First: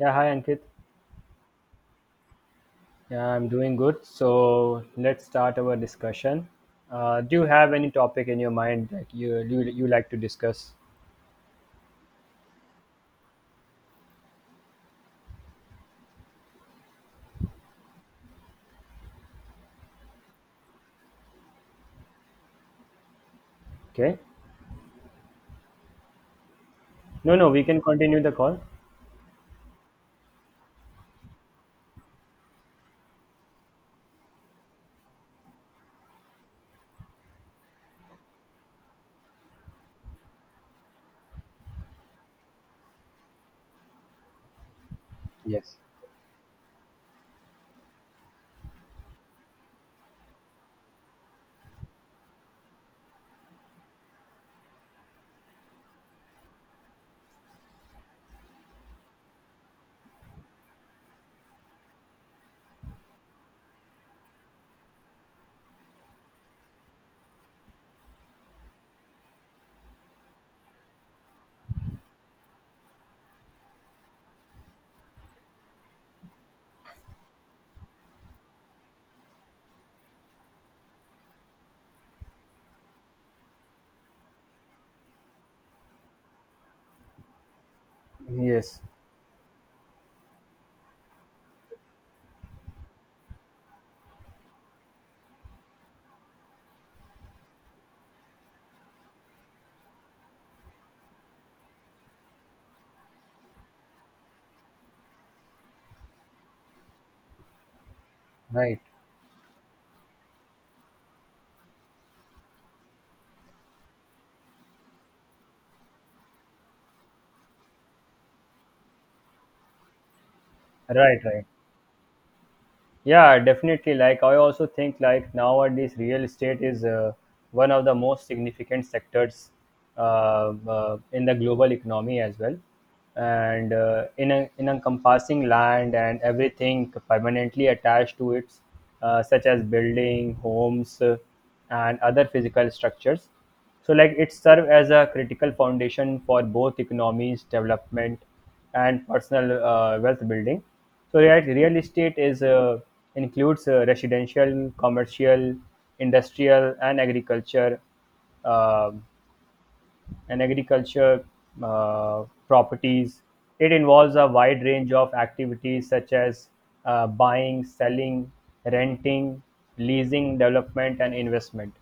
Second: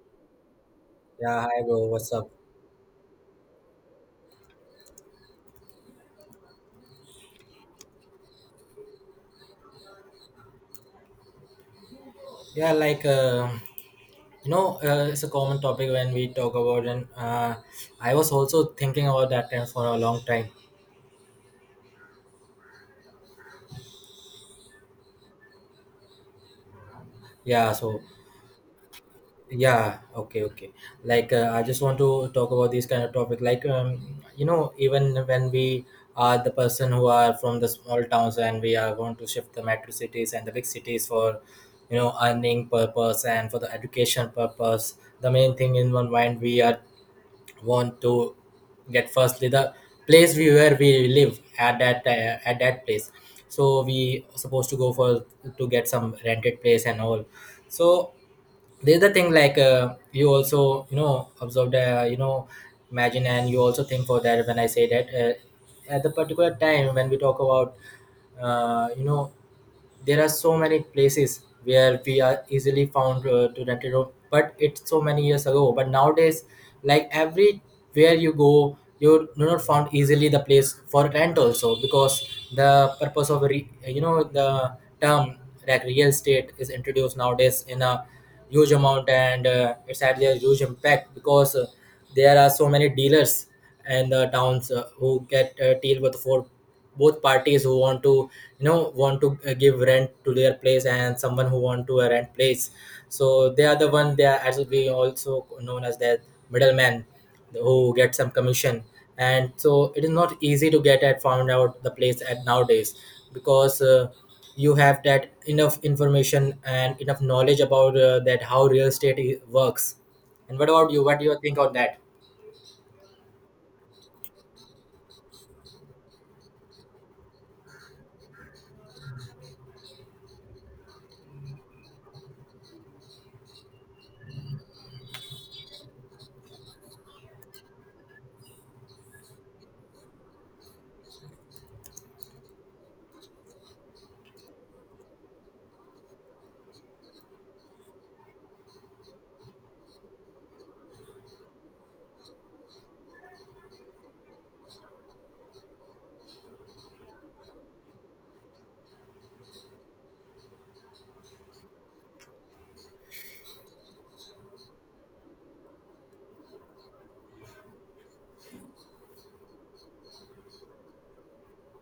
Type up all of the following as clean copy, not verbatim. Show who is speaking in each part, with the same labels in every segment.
Speaker 1: Yeah, hi Ankit.
Speaker 2: Yeah, hi bro, what's up?
Speaker 1: Yeah, I'm doing good. So let's start our discussion. Do you have any topic in your mind that you like to discuss?
Speaker 2: Yeah, like uh, it's a common topic when we talk about, and I was also thinking about that time for a long time.
Speaker 1: Okay. No, no, we
Speaker 2: Yeah,
Speaker 1: can
Speaker 2: so
Speaker 1: continue the call.
Speaker 2: yeah, okay, okay. I just want to talk about this kind of topic. You know, even when we are the person who are from the small towns and we are going to shift the metro cities and the big cities for you know earning purpose and for the education purpose the main thing
Speaker 1: Yes.
Speaker 2: in one mind we are want to get firstly the place we where we live at that place, so we supposed to go for to get some rented place and all. So there's the thing like you also you know observe the you know imagine and you also think for that when I say that at the particular time when we talk about you know there are so many places where we are easily found to that road but it's so many years ago but nowadays like everywhere you go you do not found easily the place for rent also because the purpose of re- you know the term like real estate is introduced nowadays in a huge
Speaker 1: Yes.
Speaker 2: amount and it's had a huge impact because there are so many dealers and the towns who get deal with for both parties who want to you know want to give rent to their place and someone who want to rent place. So they are the one, they are actually also known as the middleman who get some
Speaker 1: Right.
Speaker 2: commission, and so it is not easy to get at found out the place at nowadays because you have that enough information and enough knowledge about that how real works. And what about you,
Speaker 1: Right.
Speaker 2: what do you
Speaker 1: Right.
Speaker 2: think on that?
Speaker 1: Yeah, definitely. Like, I also think like nowadays real estate is one of the most significant sectors in the global economy as well, and in encompassing land and everything permanently attached to it, such as building, homes, and other physical structures. So like it served as a critical foundation for both economies development and personal wealth building. So real estate is, includes residential, commercial, industrial, and um agriculture properties. It involves a wide range of activities such as buying, selling, renting, leasing, development, and investment.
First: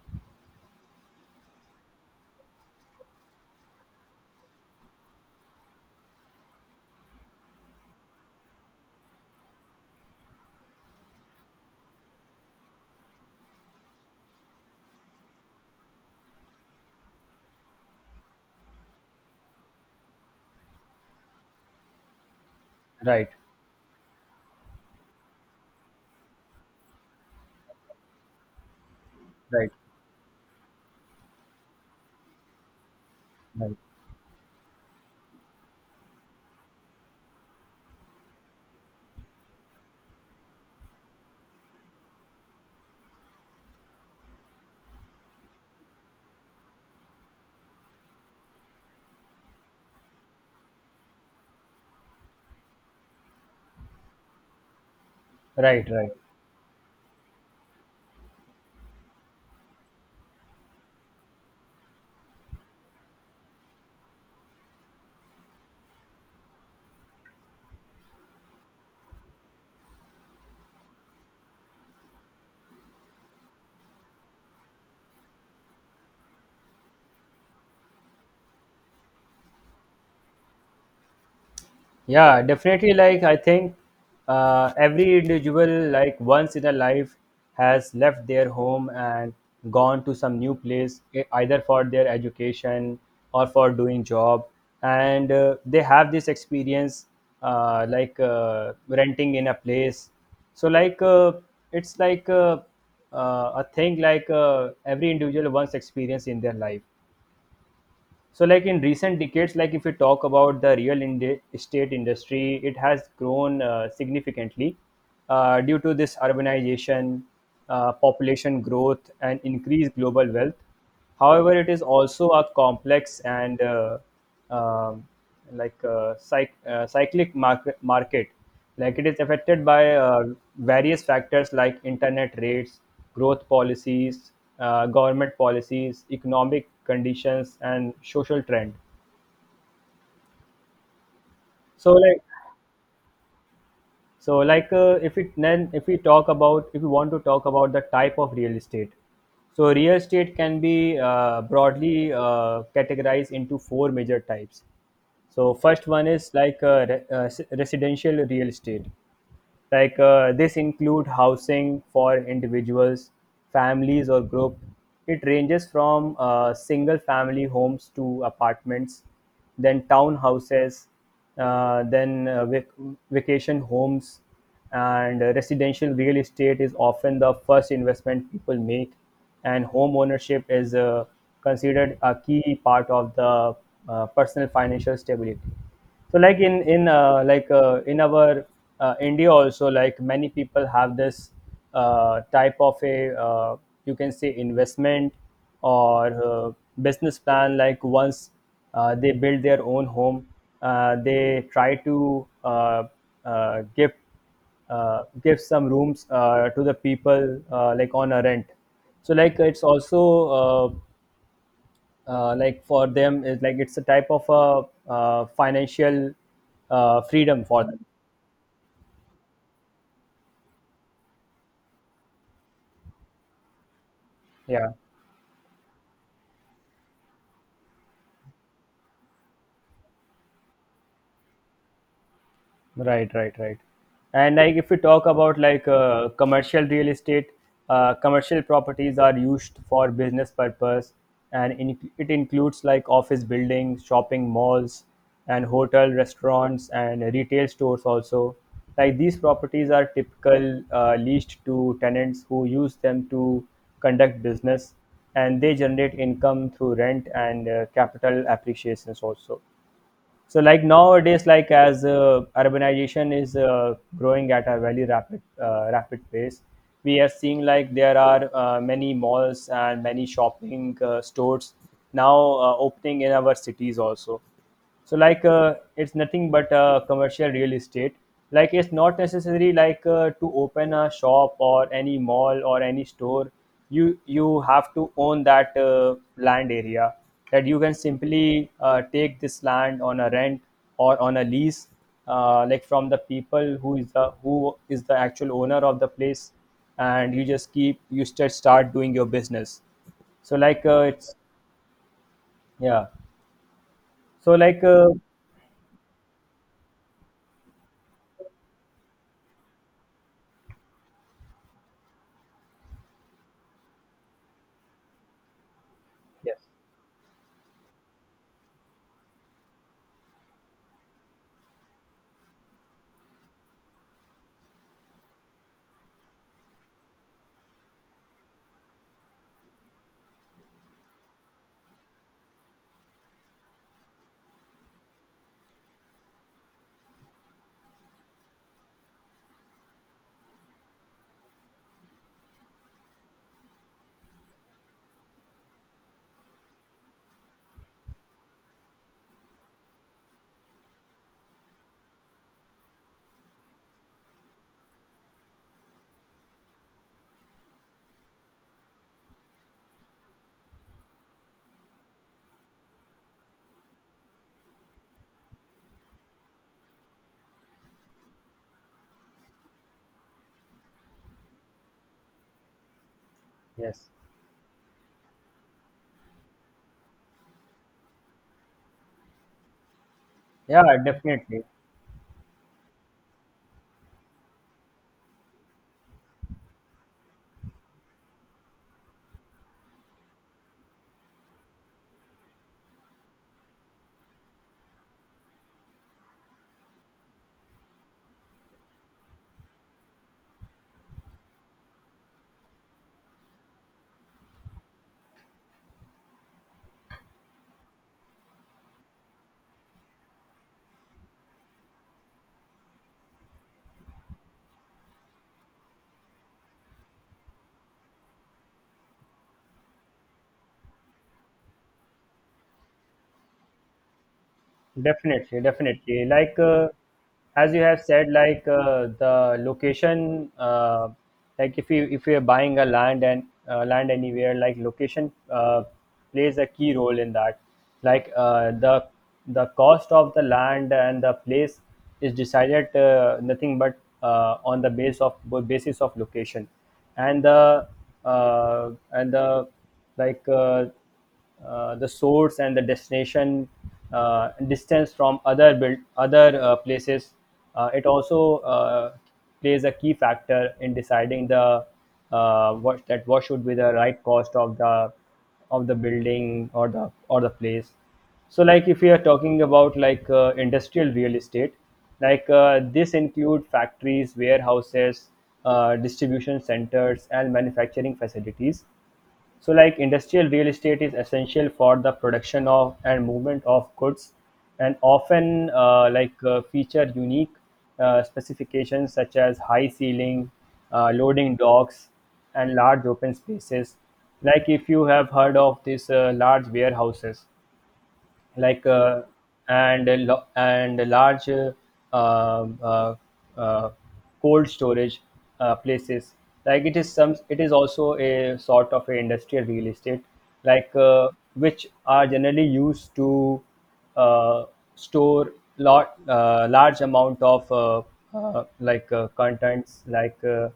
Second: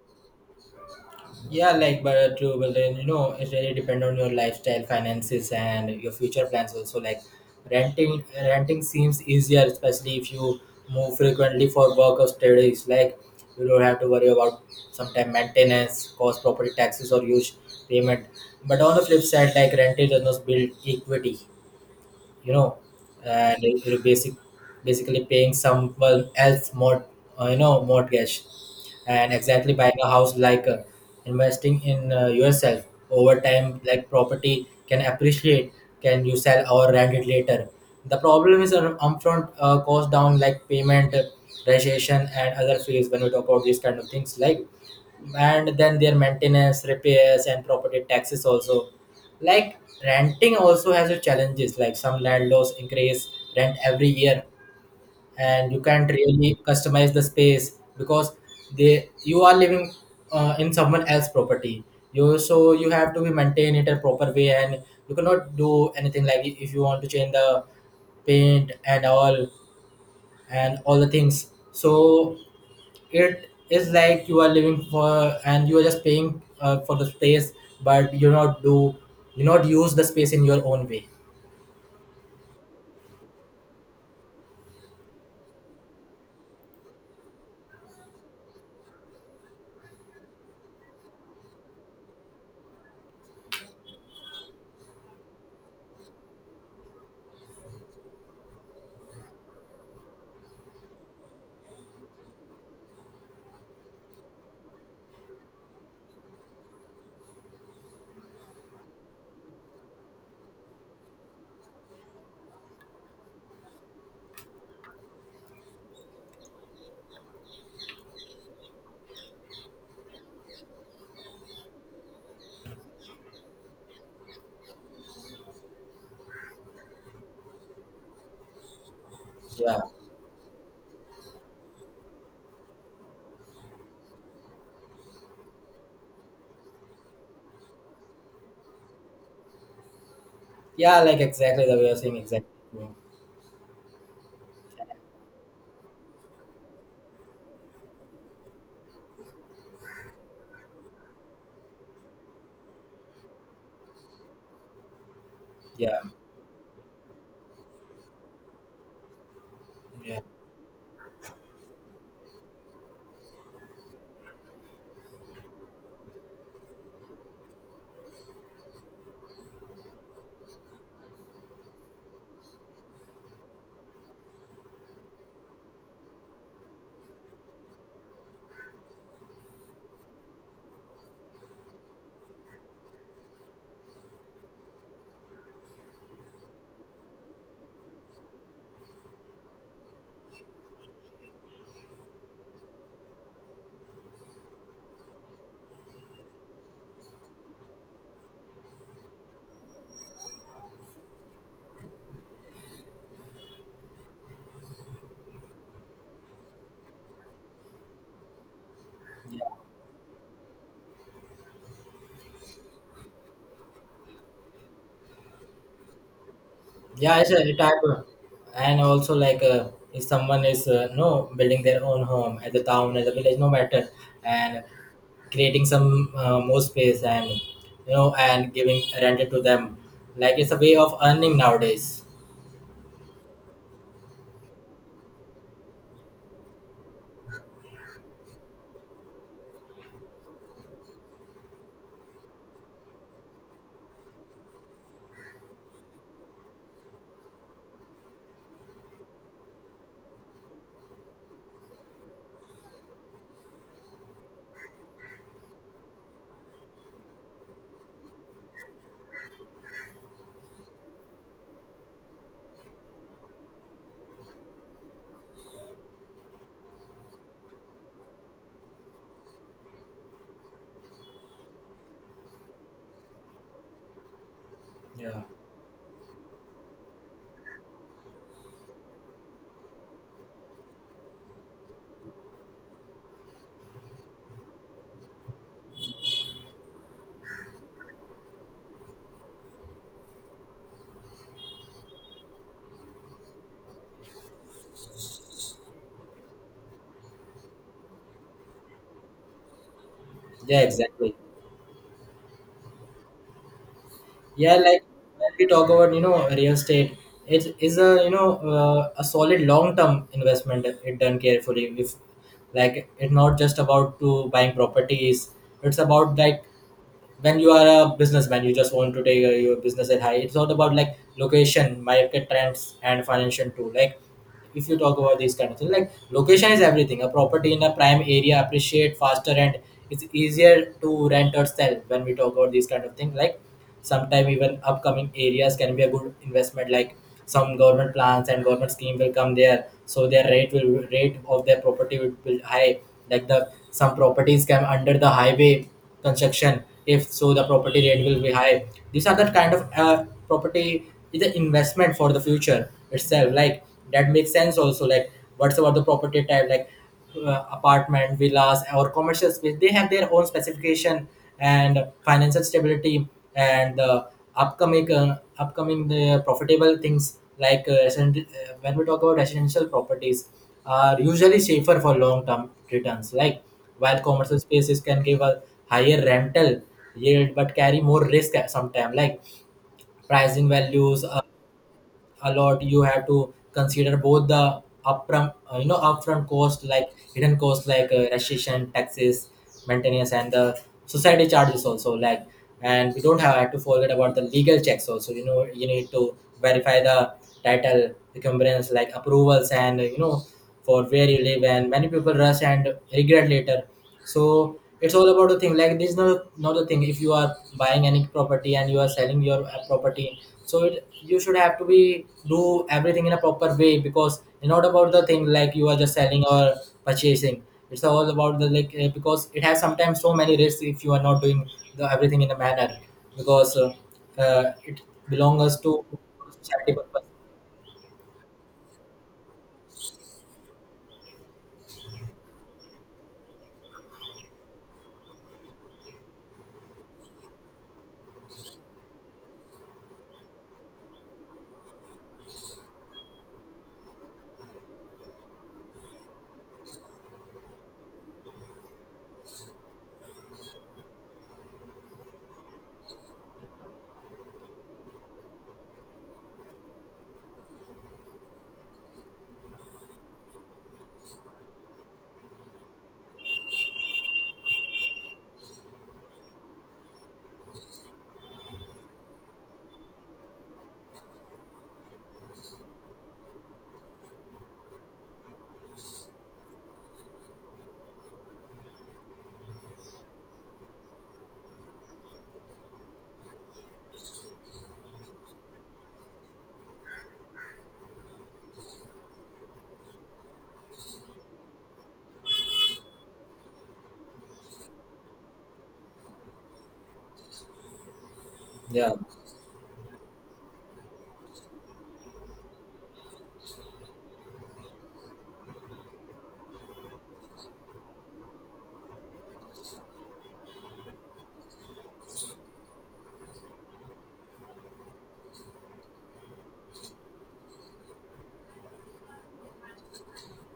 Speaker 2: Yeah, like but true. But then you know it really depend on your lifestyle, finances, and your future plans also. Like renting seems easier, especially if you move frequently for work or studies. Like you don't have to worry about sometime maintenance, cost, property taxes, or huge payment. But on the flip side, like renting does not build equity you know,
Speaker 1: Right,
Speaker 2: and basically paying someone else more, you know, mortgage, and
Speaker 1: right,
Speaker 2: exactly buying a house like investing in yourself over
Speaker 1: right,
Speaker 2: time, like property can appreciate, can you sell or rent it later. The problem is an upfront cost down like payment, registration, and other fees when we talk about these kind of things like, and then their maintenance repairs and property taxes also, like renting also has a challenges like some landlords increase rent every year and you
Speaker 1: right,
Speaker 2: can't
Speaker 1: right.
Speaker 2: really customize the space because they you are living in someone else's property, you so you have to be maintain it a proper way and you cannot do anything like if you want to change the paint and all the things. So it is like you are living for and you are just paying for the space but you not do, you not use the space in your own way.
Speaker 1: Yeah, definitely. Like, I think every individual, like, once in a life has left their home and gone to some new place, either for their education or for doing job. And they have this experience, like, renting in a place. So, like, it's like a thing like every individual once experience in their life. So, like in recent decades, like if you talk about the estate industry, it has grown significantly due to this urbanization, population growth, and increased global wealth. However, it is also a complex and, um, like, cyclic market, like it is affected
Speaker 2: Yeah,
Speaker 1: by various factors like internet rates, growth policies, government policies, economic conditions, and social trend.
Speaker 2: yeah, like exactly the way
Speaker 1: so
Speaker 2: you're saying
Speaker 1: like
Speaker 2: exactly.
Speaker 1: so like if it then if we talk about if we want to talk about the type of real estate. So real estate can be broadly categorized into four major types. So first
Speaker 2: Yeah,
Speaker 1: one is like residential real estate. Like
Speaker 2: yeah,
Speaker 1: this include housing for individuals, families, or group. It ranges from single family homes to apartments, then townhouses, then vacation homes. And residential real estate is often the first investment people make, and home ownership is considered a key part of the personal financial stability. So like in our India also, like many people have this type of a uh, you can say investment, or business plan. Like once they build their own home, they try to uh, give give some rooms to the people like on a rent. So like
Speaker 2: yeah,
Speaker 1: it's also, uh, like for them is like it's a type of a financial
Speaker 2: yeah, it's
Speaker 1: freedom
Speaker 2: a
Speaker 1: for
Speaker 2: type
Speaker 1: them.
Speaker 2: of, and also like if someone is no building their own home at the town at the village no matter and
Speaker 1: Yeah.
Speaker 2: creating some more space and you know and giving rented to them, like it's a way of earning nowadays.
Speaker 1: Right, right, right. And like if we talk about like commercial real estate, commercial properties are used for business purpose, and it includes like office buildings, shopping malls, and hotel restaurants and retail stores also. Like these properties are typical leased to tenants who use them to conduct business, and they generate income through rent and capital appreciations also. So like nowadays, like as urbanization is growing at a very rapid pace, we are seeing like there are many malls and many shopping stores now opening in our cities also. So
Speaker 2: Yeah,
Speaker 1: like it's nothing but commercial real estate. Like it's not necessary like to open a shop or any mall or any store. You have to own that land area, that you can simply take this land on a rent or on a lease, like from the people who is the actual owner of the place, and you just start doing your business. So
Speaker 2: yeah,
Speaker 1: like, it's
Speaker 2: exactly.
Speaker 1: yeah. So
Speaker 2: Yeah,
Speaker 1: like,
Speaker 2: like when we talk about, you know, real estate, it is a, you know, a solid long-term investment if it done carefully. If like it's not just about to buying properties, it's about like
Speaker 1: yes.
Speaker 2: when you are a businessman, you just want to take your business at high. It's not about like location, market trends, and financial too. Like if you talk about this kind of thing like location is everything, a property in a prime area appreciate faster and it's easier to rent or sell when we talk about this kind of thing like sometime even upcoming areas can be a good investment like some government plans and government scheme will come there so their rate will rate of their property will be high, like the some properties come under the highway construction if so the property rate will be high. These are the kind of property is an investment for the future itself like that makes sense also. Like what's about the property type like apartment villas or commercial space, they have their own specification and financial stability and the upcoming the profitable things like when we talk about residential properties are usually safer for long term returns, like
Speaker 1: Yes.
Speaker 2: while commercial spaces can give a higher rental yield but carry more risk at some time like pricing
Speaker 1: Yeah,
Speaker 2: values.
Speaker 1: definitely,
Speaker 2: A lot you have to consider both the upfront you know upfront cost like hidden cost like registration taxes, maintenance and the society charges also, like and we don't have to forget about the legal checks also, you know you need to verify the title recompense like approvals and you know for where you live, and many people rush and regret later. So it's all about the thing. Like this, is not not the thing. If you are buying any property and you are selling your property, so it, you should have to be do everything in a proper way because it's not about the thing like you are just selling or purchasing. It's all about the like because it has sometimes so many risks if you are not doing the everything in a manner because it
Speaker 1: definitely,
Speaker 2: belongs to
Speaker 1: definitely. Like
Speaker 2: charity purpose.
Speaker 1: as you have said, like the location, like if you are buying a land and land anywhere, like location plays a key role in that. Like the cost of the land and the place is decided, nothing but on the base of basis of location. And the and the like. The source and the destination distance from other places, it also plays a key factor in deciding the, what should be the right cost of the building or the place. So, like if we are talking about like industrial real estate, like this include factories, warehouses, distribution centers, and manufacturing facilities. So like industrial real estate is essential for the production of and movement of goods, and often like feature unique specifications such as high ceiling, loading docks, and large open spaces. Like if you have heard of these large warehouses, like
Speaker 2: Yeah,
Speaker 1: and a large uh, uh, cold storage places, like it is also a sort of a industrial real estate, like which are generally used to uh, store, lot large amount of contents, like, uh,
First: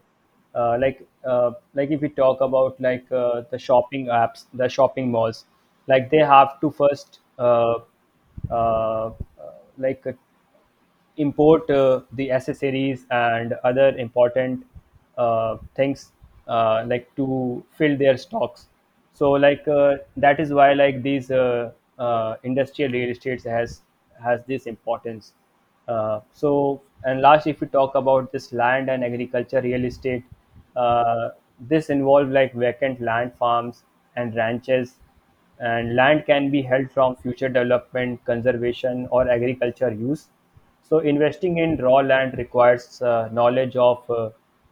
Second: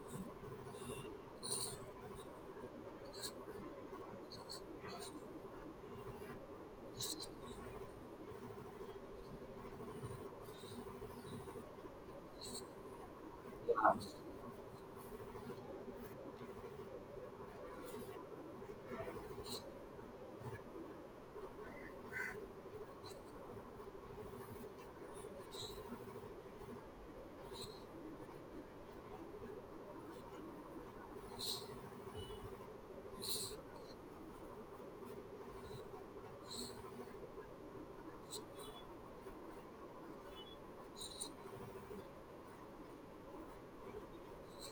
Speaker 1: uh, like uh, like if we talk about like the shopping malls, like they have to first uh, uh, like uh, import the accessories and other important things, like to fill their stocks. So like that is why like these industrial real estates has this importance. So, and last, if we talk about this land and agriculture real estate, uh, this involve like vacant land, farms, and ranches, and land can be held from future development, conservation, or agriculture use. So investing in raw land requires knowledge of uh,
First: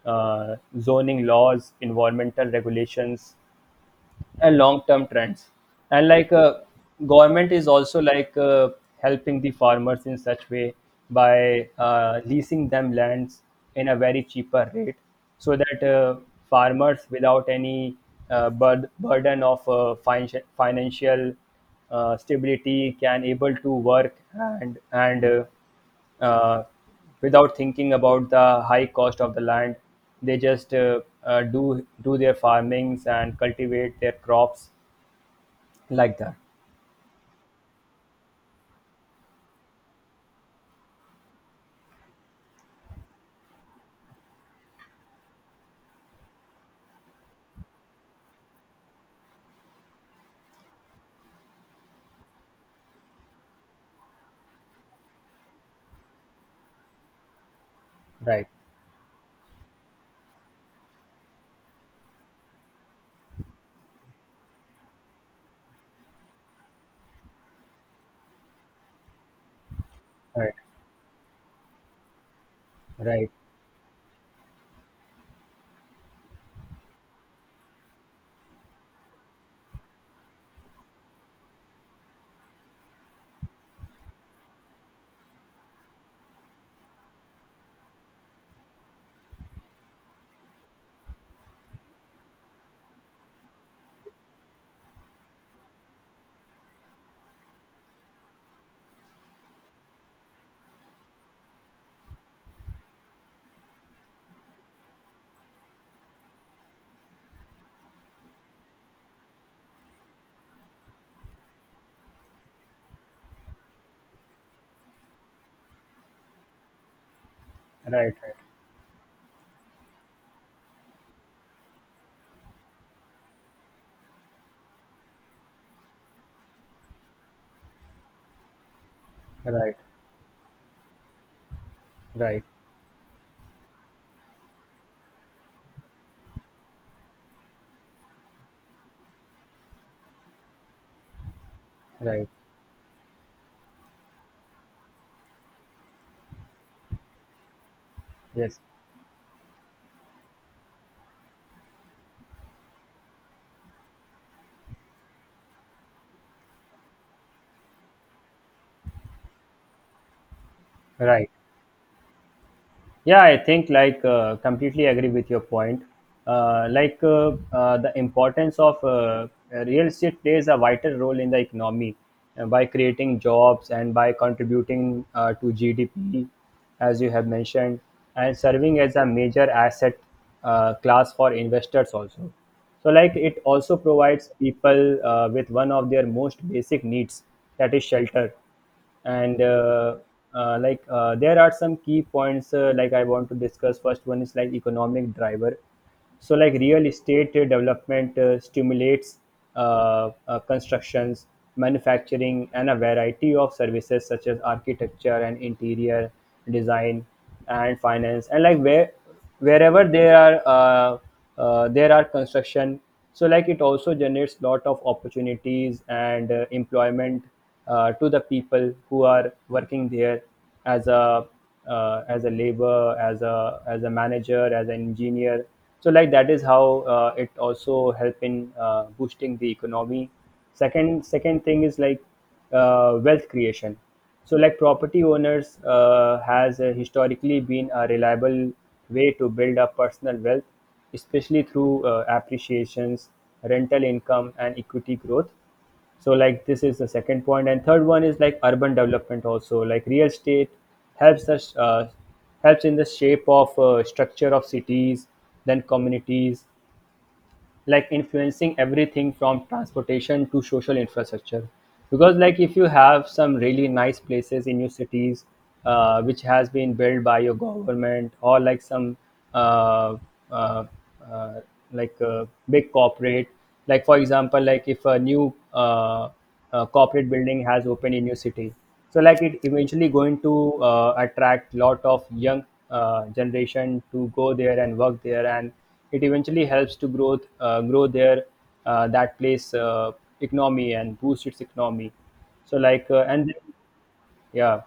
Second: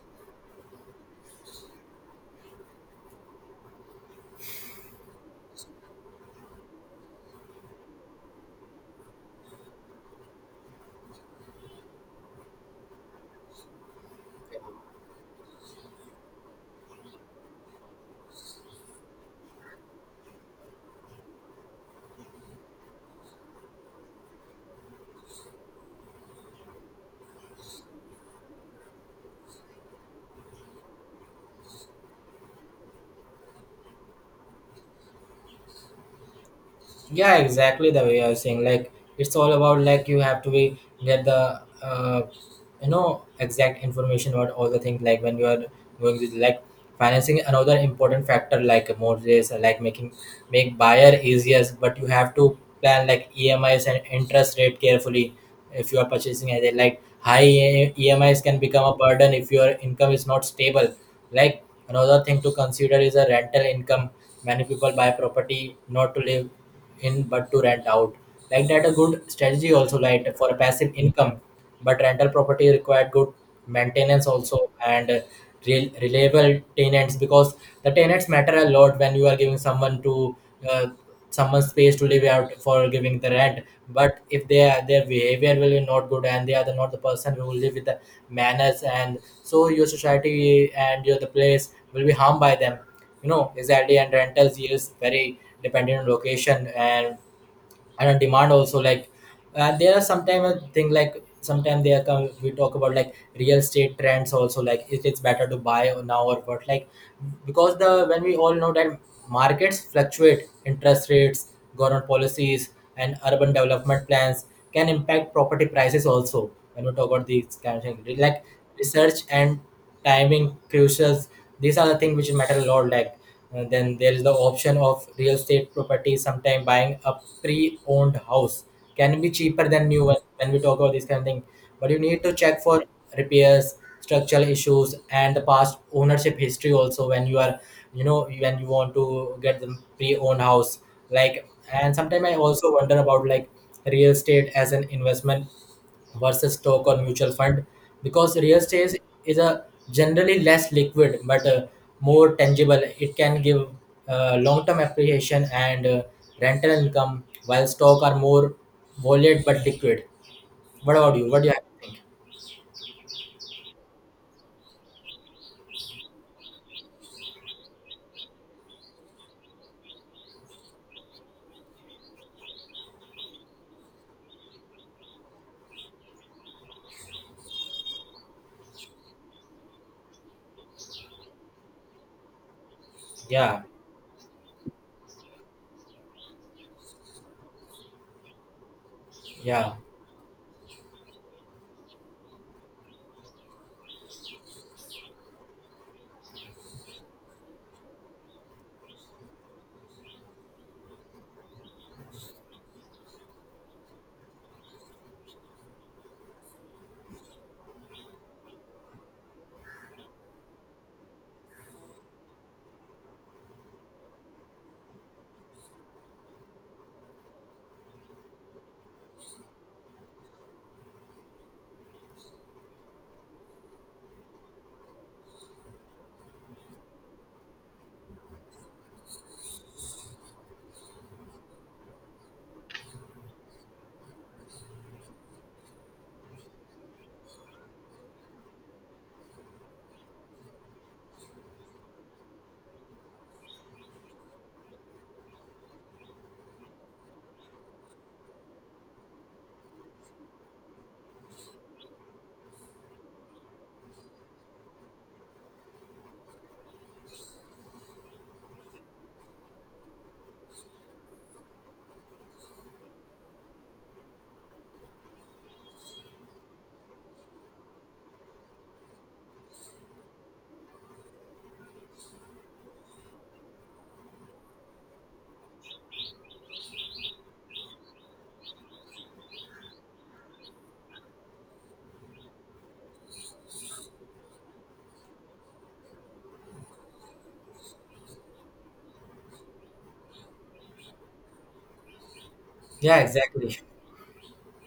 Speaker 1: uh, zoning laws, environmental regulations, and long-term trends. And like government is also like helping the farmers in such way, by leasing them lands in a very cheaper rate, so that farmers without any burden of financial stability can able to work and uh, without thinking about the high cost of the land. They just do their farmings and cultivate their crops, like that.
Speaker 2: yeah exactly the way I was saying like it's all about like you have to be get the you know exact information about all the things like when you are going to like financing another important factor like a mortgage like making make buyer easier but you have to plan like E M I's and interest rate carefully if you are purchasing as a like high emis
Speaker 1: Right,
Speaker 2: can become a burden if your income is not stable, like another thing to consider is a rental income. Many people buy property not to live in but to rent out. Like that, a good strategy also like for
Speaker 1: right,
Speaker 2: a passive income, but rental property required
Speaker 1: right,
Speaker 2: good maintenance also and reliable tenants because the tenants matter a lot when you are giving someone to uh, someone space to live out for giving the rent. But if they are, their behavior will be not good and they are the, not the person who will live with the manners and so your society and your the place will be harmed by them you know exactly, and rentals is very dependent on location and on demand also, like there are sometimes a thing like sometimes they are come we talk about like real estate trends also like if it's better to buy or now or what like because the when we all know that markets fluctuate interest rates, government policies and urban development plans can impact property prices also when we talk about these kind of
Speaker 1: right,
Speaker 2: things,
Speaker 1: right,
Speaker 2: like research and timing crucials, these are the things which matter a lot like, then there is the option of real estate property. Sometime buying a pre-owned house can be cheaper
Speaker 1: right,
Speaker 2: than new one when we talk about this kind of thing. But you need
Speaker 1: right,
Speaker 2: to
Speaker 1: right.
Speaker 2: check for repairs, structural issues, and the past ownership history also when you are, you know, when you want to get the pre-owned house. Like, and sometimes
Speaker 1: Right.
Speaker 2: I also wonder about like real estate as an investment versus stock or mutual fund because real
Speaker 1: Yes,
Speaker 2: estate is a generally less liquid but more tangible. It can give long-term appreciation and rental income, while stock are more volatile but liquid. What about
Speaker 1: right.
Speaker 2: you? What do you think?
Speaker 1: Yeah, I think like completely agree with your point. Like the importance of real estate plays a vital role in the economy by creating jobs and by contributing to GDP, as you have mentioned, and serving as a major asset class for investors also. So like it
Speaker 2: Yeah,
Speaker 1: also provides people with one of their most basic needs, that is shelter. And
Speaker 2: yeah,
Speaker 1: like there are some key points like I want to discuss. First one is like economic driver. So like real estate development stimulates constructions, manufacturing, and a variety of services such as architecture and interior design and finance. And like wherever there are, uh, there are construction, so like it also generates lot of opportunities and employment to the people who are working there as a, as a labor, as a, as a manager, as an engineer. So like that is how it also help in boosting the economy. Second thing is like wealth creation. So like property owners has historically been a reliable way to build up personal wealth, especially through appreciations, rental income, and equity growth. So, like, this is the second point, and third one is like urban development also. Like, real estate helps us helps in the shape of structure of cities, then communities, like influencing everything from transportation to social infrastructure, because like if you have some really nice places in your cities, which has been built by your government or like some uh, uh, uh, like uh, big corporate. Like for example, like if a new corporate building has opened in your city, so like it eventually going to attract lot of young generation to go there and work there, and it eventually helps to grow their that place economy and boost its economy. So like
Speaker 2: yeah,
Speaker 1: and
Speaker 2: exactly.
Speaker 1: Yeah.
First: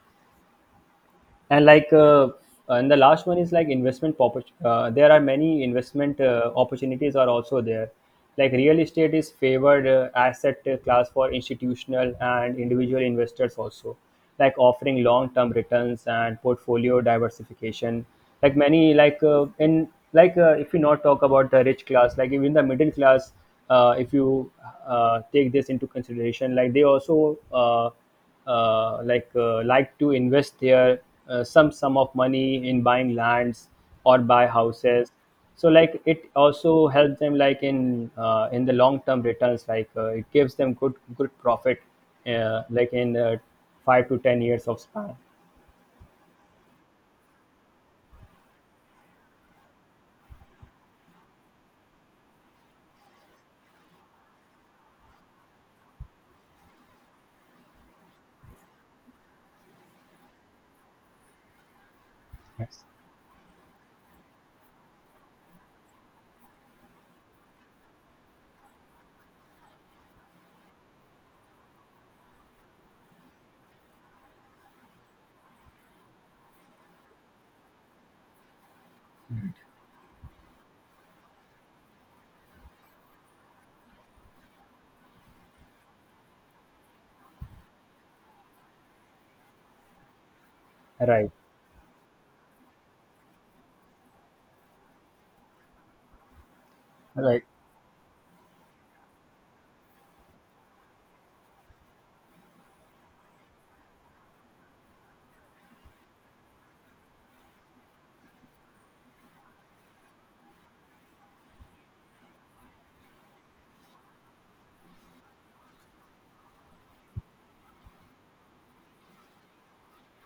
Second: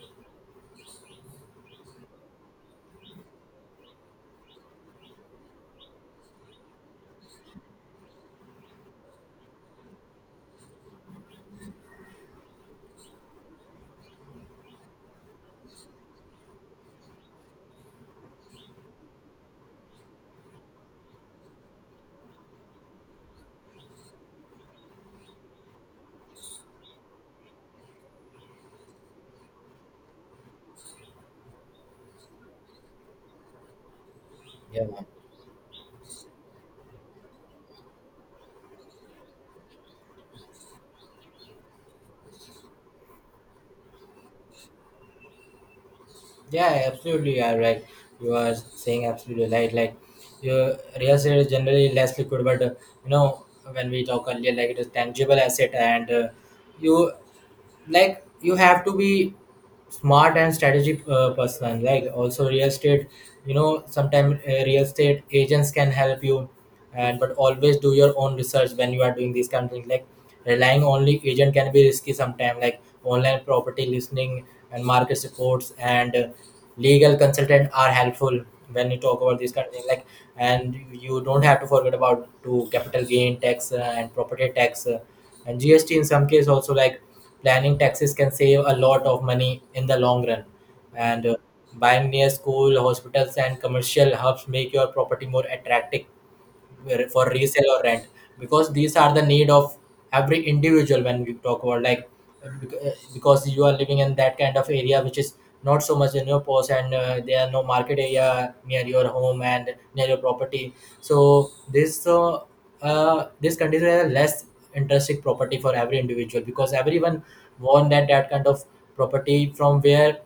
Speaker 1: And and the last one is like there are many investment opportunities are also there. Like real estate is favored asset class for institutional and individual investors also, like offering long term returns and portfolio diversification. Like many like in like if you not talk about the rich class, like even the middle class, if you take this into consideration, like they also like to invest their some sum of money in buying lands or buy
Speaker 2: Yeah,
Speaker 1: houses. So like it also helps them like in the long term returns, like it gives them good good profit, like in 5 to 10 years of span.
Speaker 2: yeah, absolutely. Yeah, right, you are saying absolutely right. Like, your real estate is generally less liquid but uh, you know when we talk earlier, like, it is tangible asset, and you, like, you have to be smart and strategic person. Like, also, real estate, you know, sometimes real estate agents can help you, and but always do your own research when you are doing these kind of things. Like, relying only agent can be risky sometimes, like online property listing and market reports and legal consultant are helpful when you talk about these kind of things. Like, and you don't have to forget about to capital gain tax and property tax and gst in some case also. Like, planning taxes can save a lot of money in the long run, and
Speaker 1: Right,
Speaker 2: buying near school hospitals and commercial hubs make your property more attractive for
Speaker 1: right,
Speaker 2: resale or rent, because these are the need of every individual when we talk about like because you are living in that kind of area which is not so much in your post, and there are no market area near your home and near your property. So this this condition is a less interesting property for every individual, because everyone want that that kind of property from where,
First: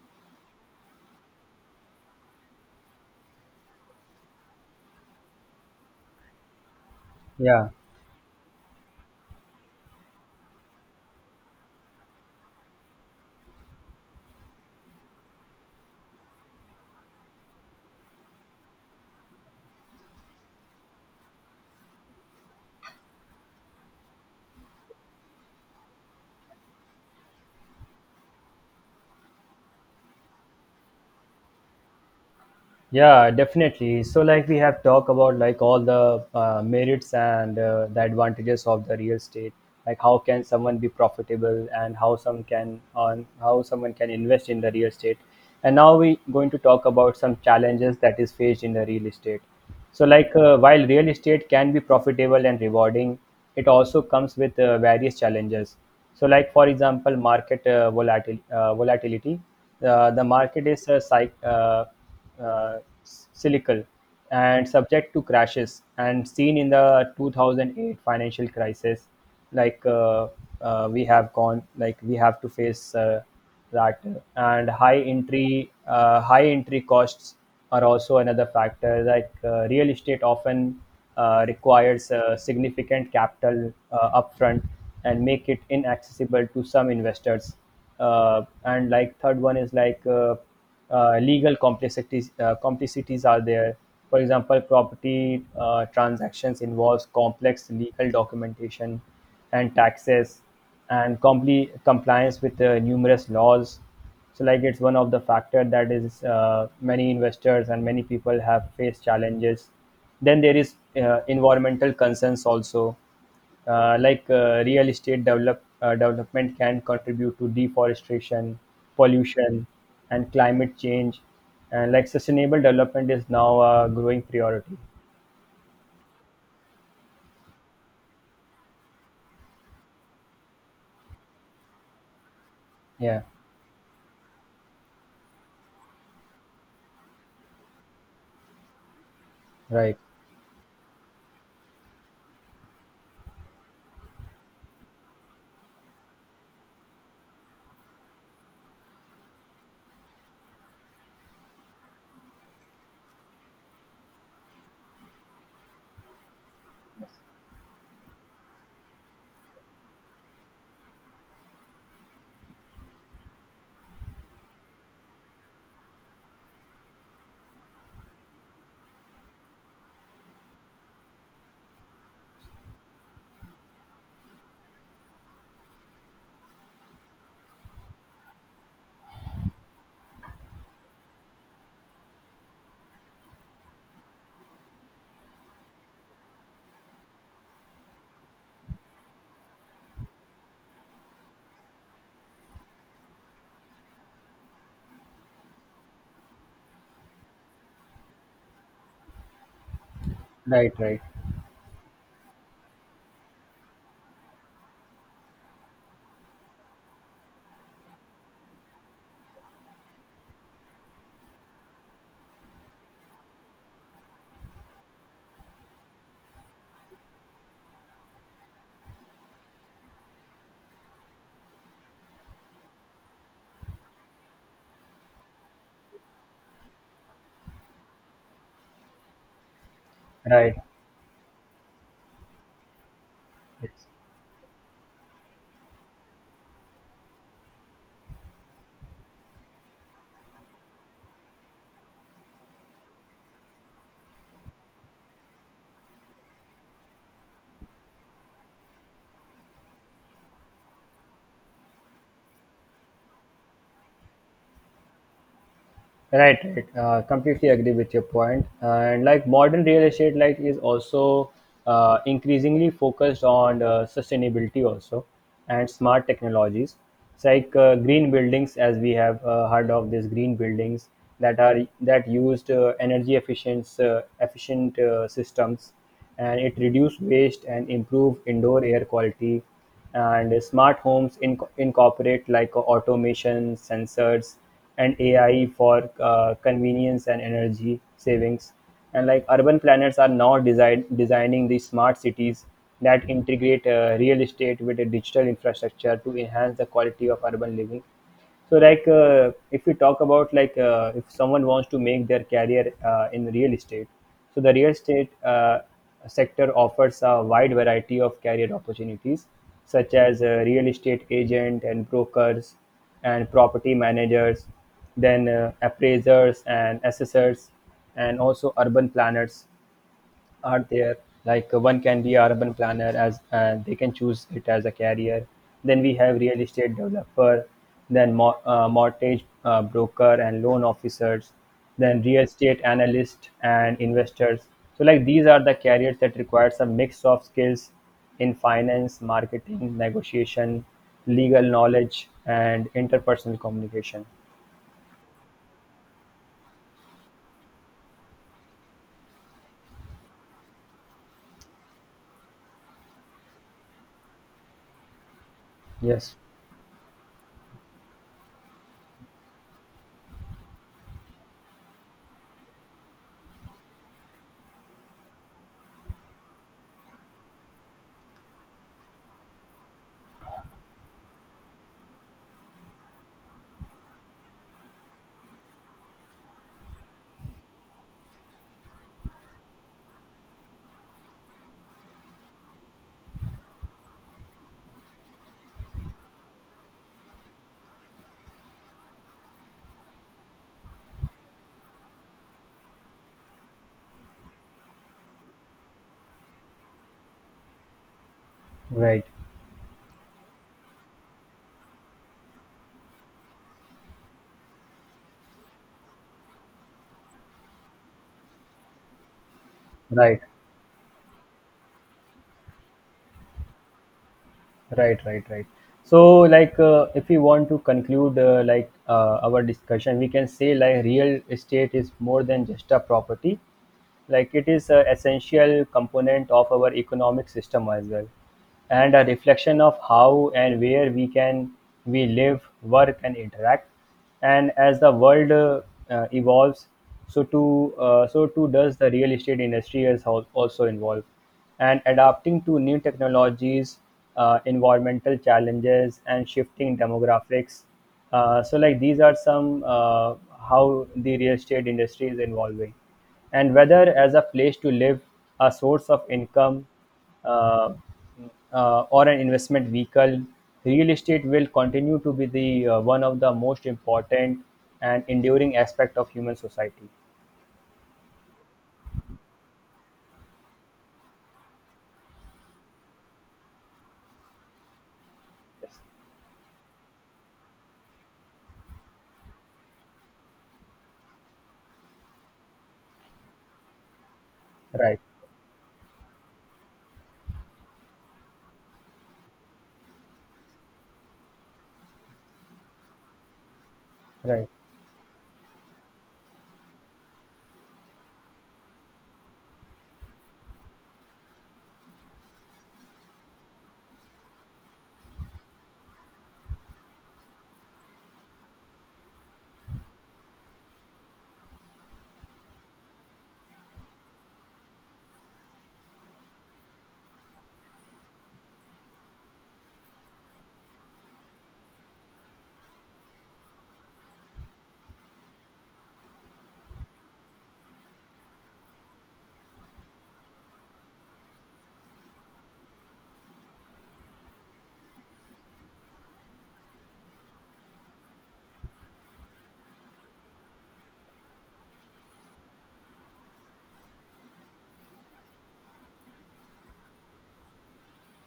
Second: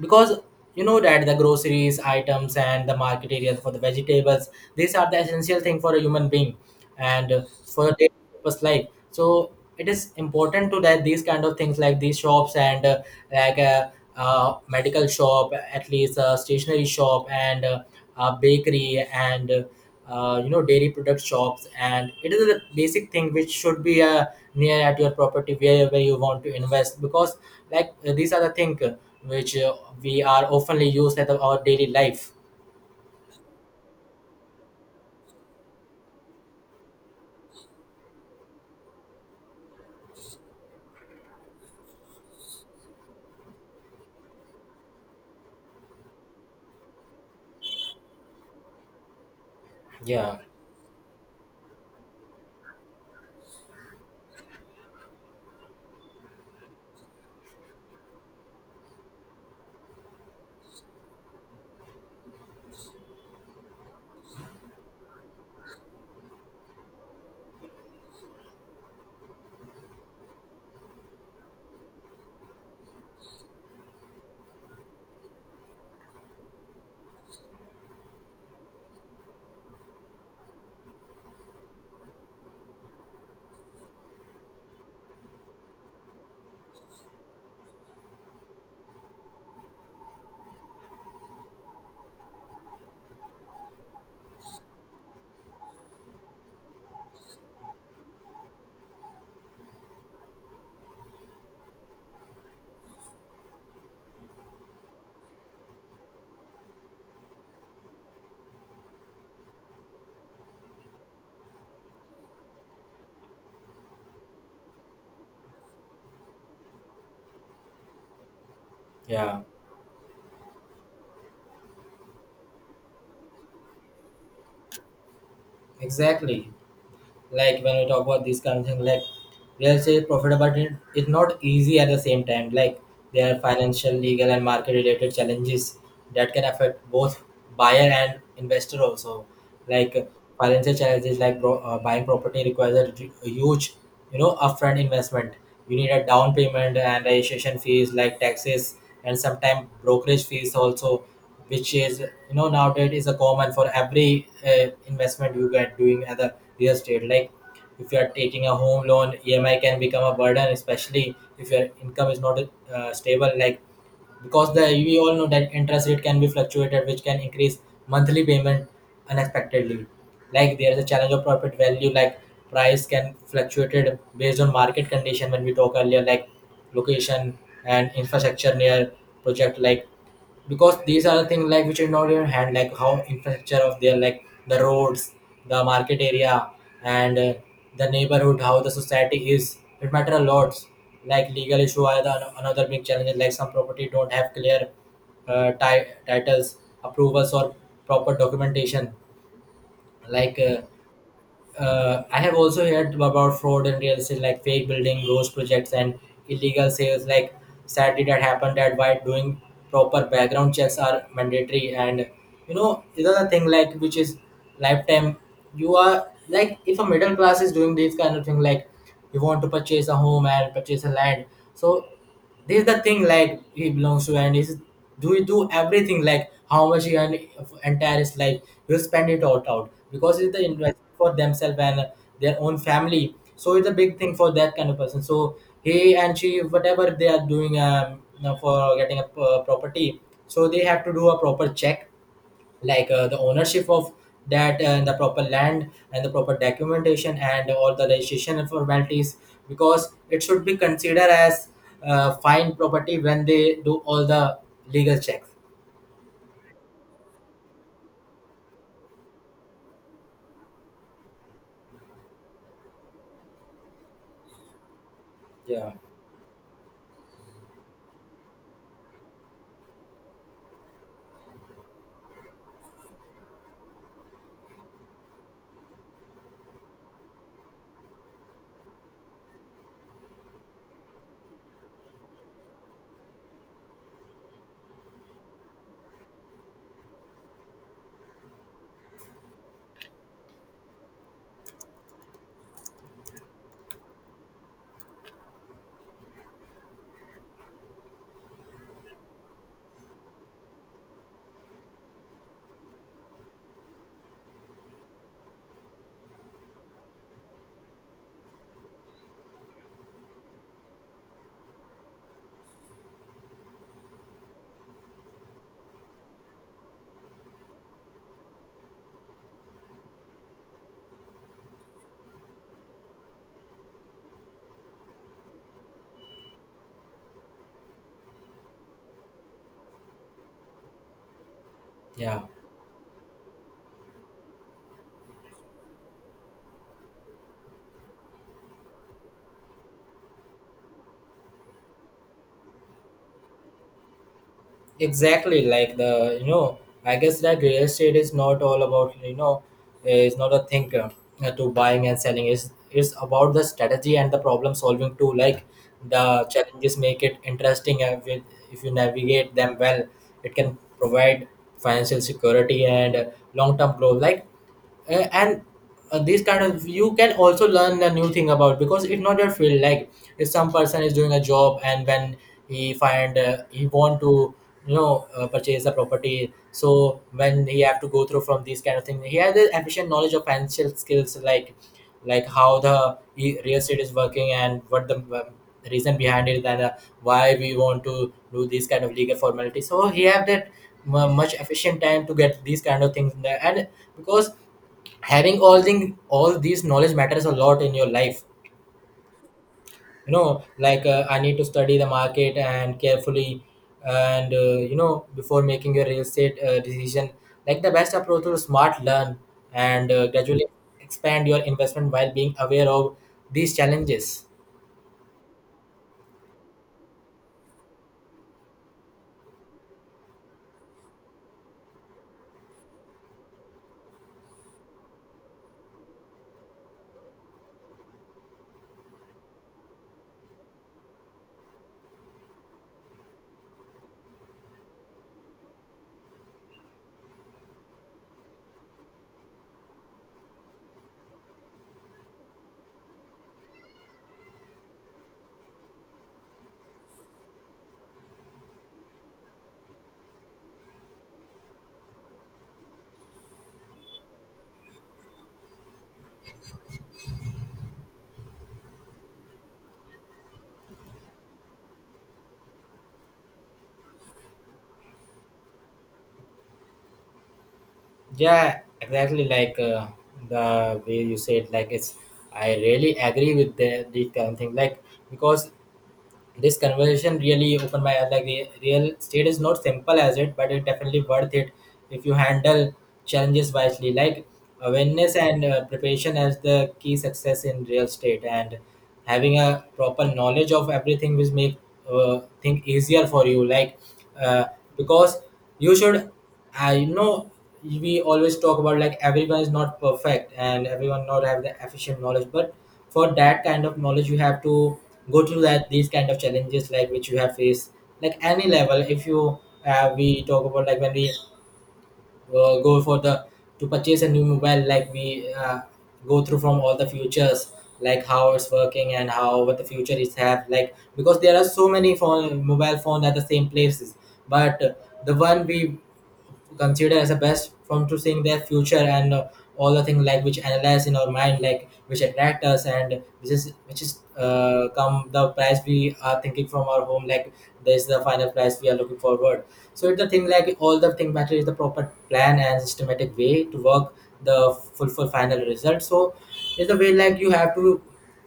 Speaker 2: because you know that the groceries items and the market areas for the vegetables, these are the essential thing for a human being and
Speaker 1: yeah.
Speaker 2: for a daily purpose life. So it is important to that these kind of things, like these shops and like a medical shop, at least a stationery shop and a bakery and you know, dairy product shops, and it is the basic thing which should be near at your property wherever you want to invest, because these are the thing which we are oftenly used at our daily life.
Speaker 1: Yeah, definitely. So, like we have talked about like all the merits and the advantages of the real estate, like how can someone be profitable and how someone can invest in the real estate. And now we going to talk about some challenges that is faced in the real estate. So, like
Speaker 2: Yeah,
Speaker 1: while real estate can be profitable and rewarding, it also comes with various challenges. So, like for example, volatility. The market is a cycle uh, cyclical and subject to crashes, and seen in the 2008 financial crisis. like uh, we have gone, like we have to face that. And high entry costs are also another factor. Like real estate often requires significant capital upfront and make it inaccessible to some investors. And like third one is legal complexities are there. For example, property transactions involves complex legal documentation and taxes, and compliance with numerous laws. So, like it's one of the factor that is many investors and many people have faced challenges. Then there is environmental concerns also. Real estate development can contribute to deforestation,
Speaker 2: yeah,
Speaker 1: pollution, and climate change. And like sustainable development is now a growing priority.
Speaker 2: exactly. Like, when we talk about this kind of thing, like real estate profitability, it is not easy at the same time. Like,
Speaker 1: Yeah,
Speaker 2: there are financial, legal, and market related challenges that can affect both buyer and investor also.
Speaker 1: right,
Speaker 2: Like financial challenges, like buying property requires a, a huge, you know, upfront investment. You need a down payment and registration fees, like taxes, and sometimes brokerage fees also, which is, you know, nowadays is a common for every investment you get doing at the real estate. Like, if you are taking a home loan, emi can become a burden, especially if your income is not stable. Like, because the we all know that interest rate can be fluctuated, which can increase monthly payment unexpectedly. Like, there is a challenge of profit value. Like, price can fluctuated based on market condition, when we talk earlier, like location and infrastructure near project. Like, because these are the things like which are not in your hand, like how infrastructure of their, like the roads, the market area, and the neighborhood, how the society is, it matter a lot. Like, legal issue are the, another big challenge. Like, some property don't have clear titles, approvals, or proper documentation. Like
Speaker 1: right, right,
Speaker 2: I have also heard about fraud in real estate, like fake building, ghost projects, and illegal sales. Like, sadly, that happened. That why doing proper background checks are mandatory. And you know, another thing like which is lifetime. You are, like, if a middle class is doing this kind of thing, like you want to purchase a home and purchase a land. So this is the thing like he belongs to, and is, do you do everything, like how much he earn entire is, like you spend it all out, because it's the
Speaker 1: right.
Speaker 2: investment for themselves and their own family. So it's a
Speaker 1: Yes.
Speaker 2: big thing for that kind of person. So he and she, whatever they are doing, you for getting a property, so they have to do a proper check, like the ownership of that, and the proper land, and the proper documentation, and all the registration formalities, because it should be considered as fine property when they do all the legal checks.
Speaker 1: Right, right. Completely agree with your point. And like modern real estate, like is also increasingly focused on sustainability also, and
Speaker 2: Yeah,
Speaker 1: smart technologies. It's like green buildings, as we have heard of these green buildings, that are that used energy efficient systems, and it reduce waste and improve indoor air quality. And smart homes incorporate like automation sensors and ai for convenience and energy savings. And like urban planners are now designing these smart cities that integrate real estate with a digital infrastructure to enhance the quality of urban living. So if we talk about like if someone wants to make their career in real estate, so the real estate sector offers a wide variety of career opportunities, such as real estate agent and brokers, and property managers, then appraisers and assessors, and also urban planners are there. Like one can be a urban planner, as they can choose it as a career. Then we have real estate developer, then mortgage broker and loan officers, then
Speaker 2: yeah,
Speaker 1: real estate analyst and investors. So like these are the careers that requires a mix of skills in finance, marketing, negotiation, legal knowledge, and interpersonal communication.
Speaker 2: exactly. Like, the, you know, I guess that real estate is not all about, you know, it's not a thing to buying and selling. It's about the strategy and the problem solving too. Like, the
Speaker 1: Yes,
Speaker 2: challenges make it interesting, and with, if you navigate them well, it can provide financial security and long term growth. Like and this kind of, you can also learn a new thing about, because it's not your field. Like, if some person is doing a job and when he find he want to, you know, purchase a property, so when he have to go through from these kind of thing, he has the efficient knowledge of financial skills. Like how the real estate is working, and what the reason behind it, and why we want to do these kind of legal formalities, so he have that mu much efficient time to get these kind of things in there. And because having all thing, all these knowledge matters a lot in your life,
Speaker 1: right,
Speaker 2: you know. Like I need to study the market and carefully, and you know, before making your real estate decision, like the best approach to smart learn and
Speaker 1: right.
Speaker 2: gradually expand your investment while being aware of these challenges.
Speaker 1: Right, right, right. So, like, if we want to conclude, our discussion, we can say, like, real estate is more than just a property, like it is an essential component of our economic system as well, and a reflection of how and where we can we live, work, and interact. And as the world evolves, so too does the real estate industry is also involved and adapting to new technologies, environmental challenges, and shifting demographics. So like these are some how the real estate industry is evolving. And whether as a place to live, a source of income, uh, or an investment vehicle, real estate will continue to be the one of the most important and enduring aspect of human society.
Speaker 2: Yeah, exactly. Like the way you said, like it's, I really agree with the kind of thing, like, because
Speaker 1: Yes.
Speaker 2: this conversation really opened my eyes. Like real estate is not simple as it, but it definitely worth it if you handle challenges wisely. Like,
Speaker 1: Right,
Speaker 2: awareness and preparation as the key success in real estate, and having a proper knowledge of everything will make thing easier for you. Like uh,
Speaker 1: right,
Speaker 2: because you should, I know we always talk about like everyone is not perfect and everyone not have the efficient knowledge, but for that kind of knowledge you have to go through that these kind of challenges like which you have faced. Like, any level, if you we talk about like when we go for the to purchase a new mobile, like we go through from all the futures, like how it's working and how what the future is have, like because there are so many phone mobile phones at the same places. But the one we consider as a best from to seeing their future, and all the things like which analyze in our mind, like which attract us, and which is uh, come the price we are thinking from our home. Like, this is the final price we are looking forward. So it's the thing like all the thing matter is the proper plan and systematic way to work the full for final result. So it's the way like you have to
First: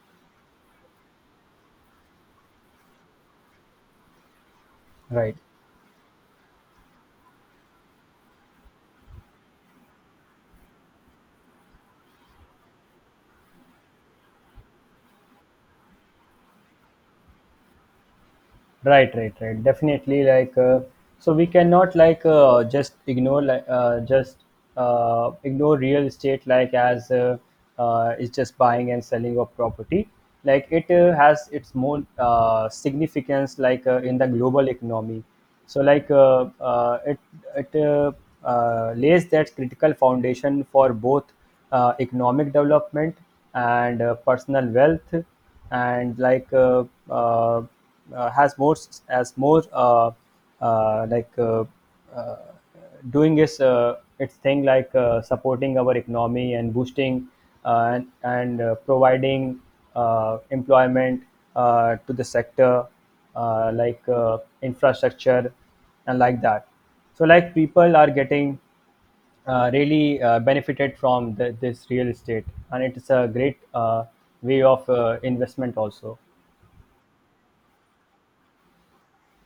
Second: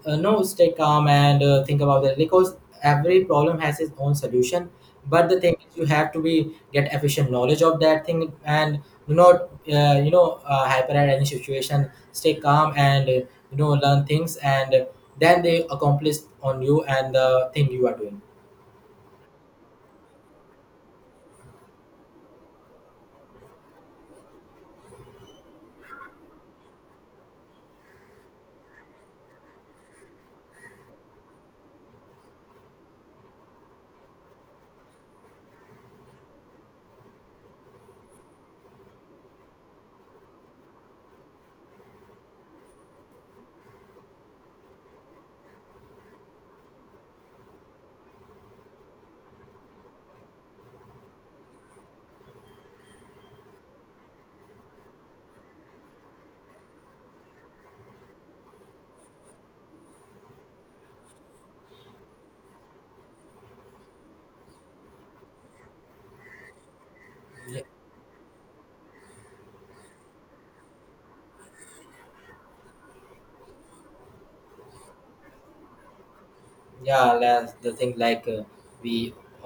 Speaker 2: no stay calm and think about that, because every problem has its own solution. But
Speaker 1: right.
Speaker 2: the thing is you have to be get efficient knowledge of that thing, and do not you know, hyper at any situation. Stay calm and you know, learn things and then they accomplish on you and the thing you are doing.
Speaker 1: Right, right, right. Definitely. So we cannot like just ignore like just ignore real estate like as it's just buying and selling of property. Like it has its more significance like in the global economy. So like it it lays that critical foundation for both economic development and personal wealth. And uh, has more uh, like uh, uh, doing its thing, like supporting our economy and boosting, and providing employment to the sector, infrastructure and like that. So like people are getting really benefited from the, this real estate, and it's a great way of investment also.
Speaker 2: Yeah, last the thing, like we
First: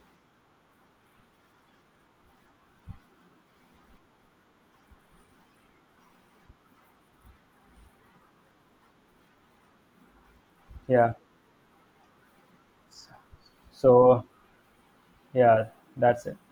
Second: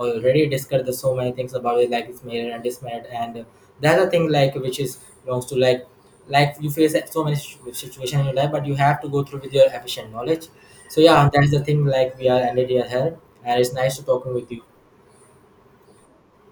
Speaker 2: already discussed the so many things about it, like it's made and it's made, and the other thing like which is belongs to, like you face so many situation in your life, but you have to go through with your efficient knowledge. So
Speaker 1: Yeah.
Speaker 2: yeah, that's the thing, like we are ended here, and it's nice to
Speaker 1: So
Speaker 2: talking with you.
Speaker 1: yeah, that's it.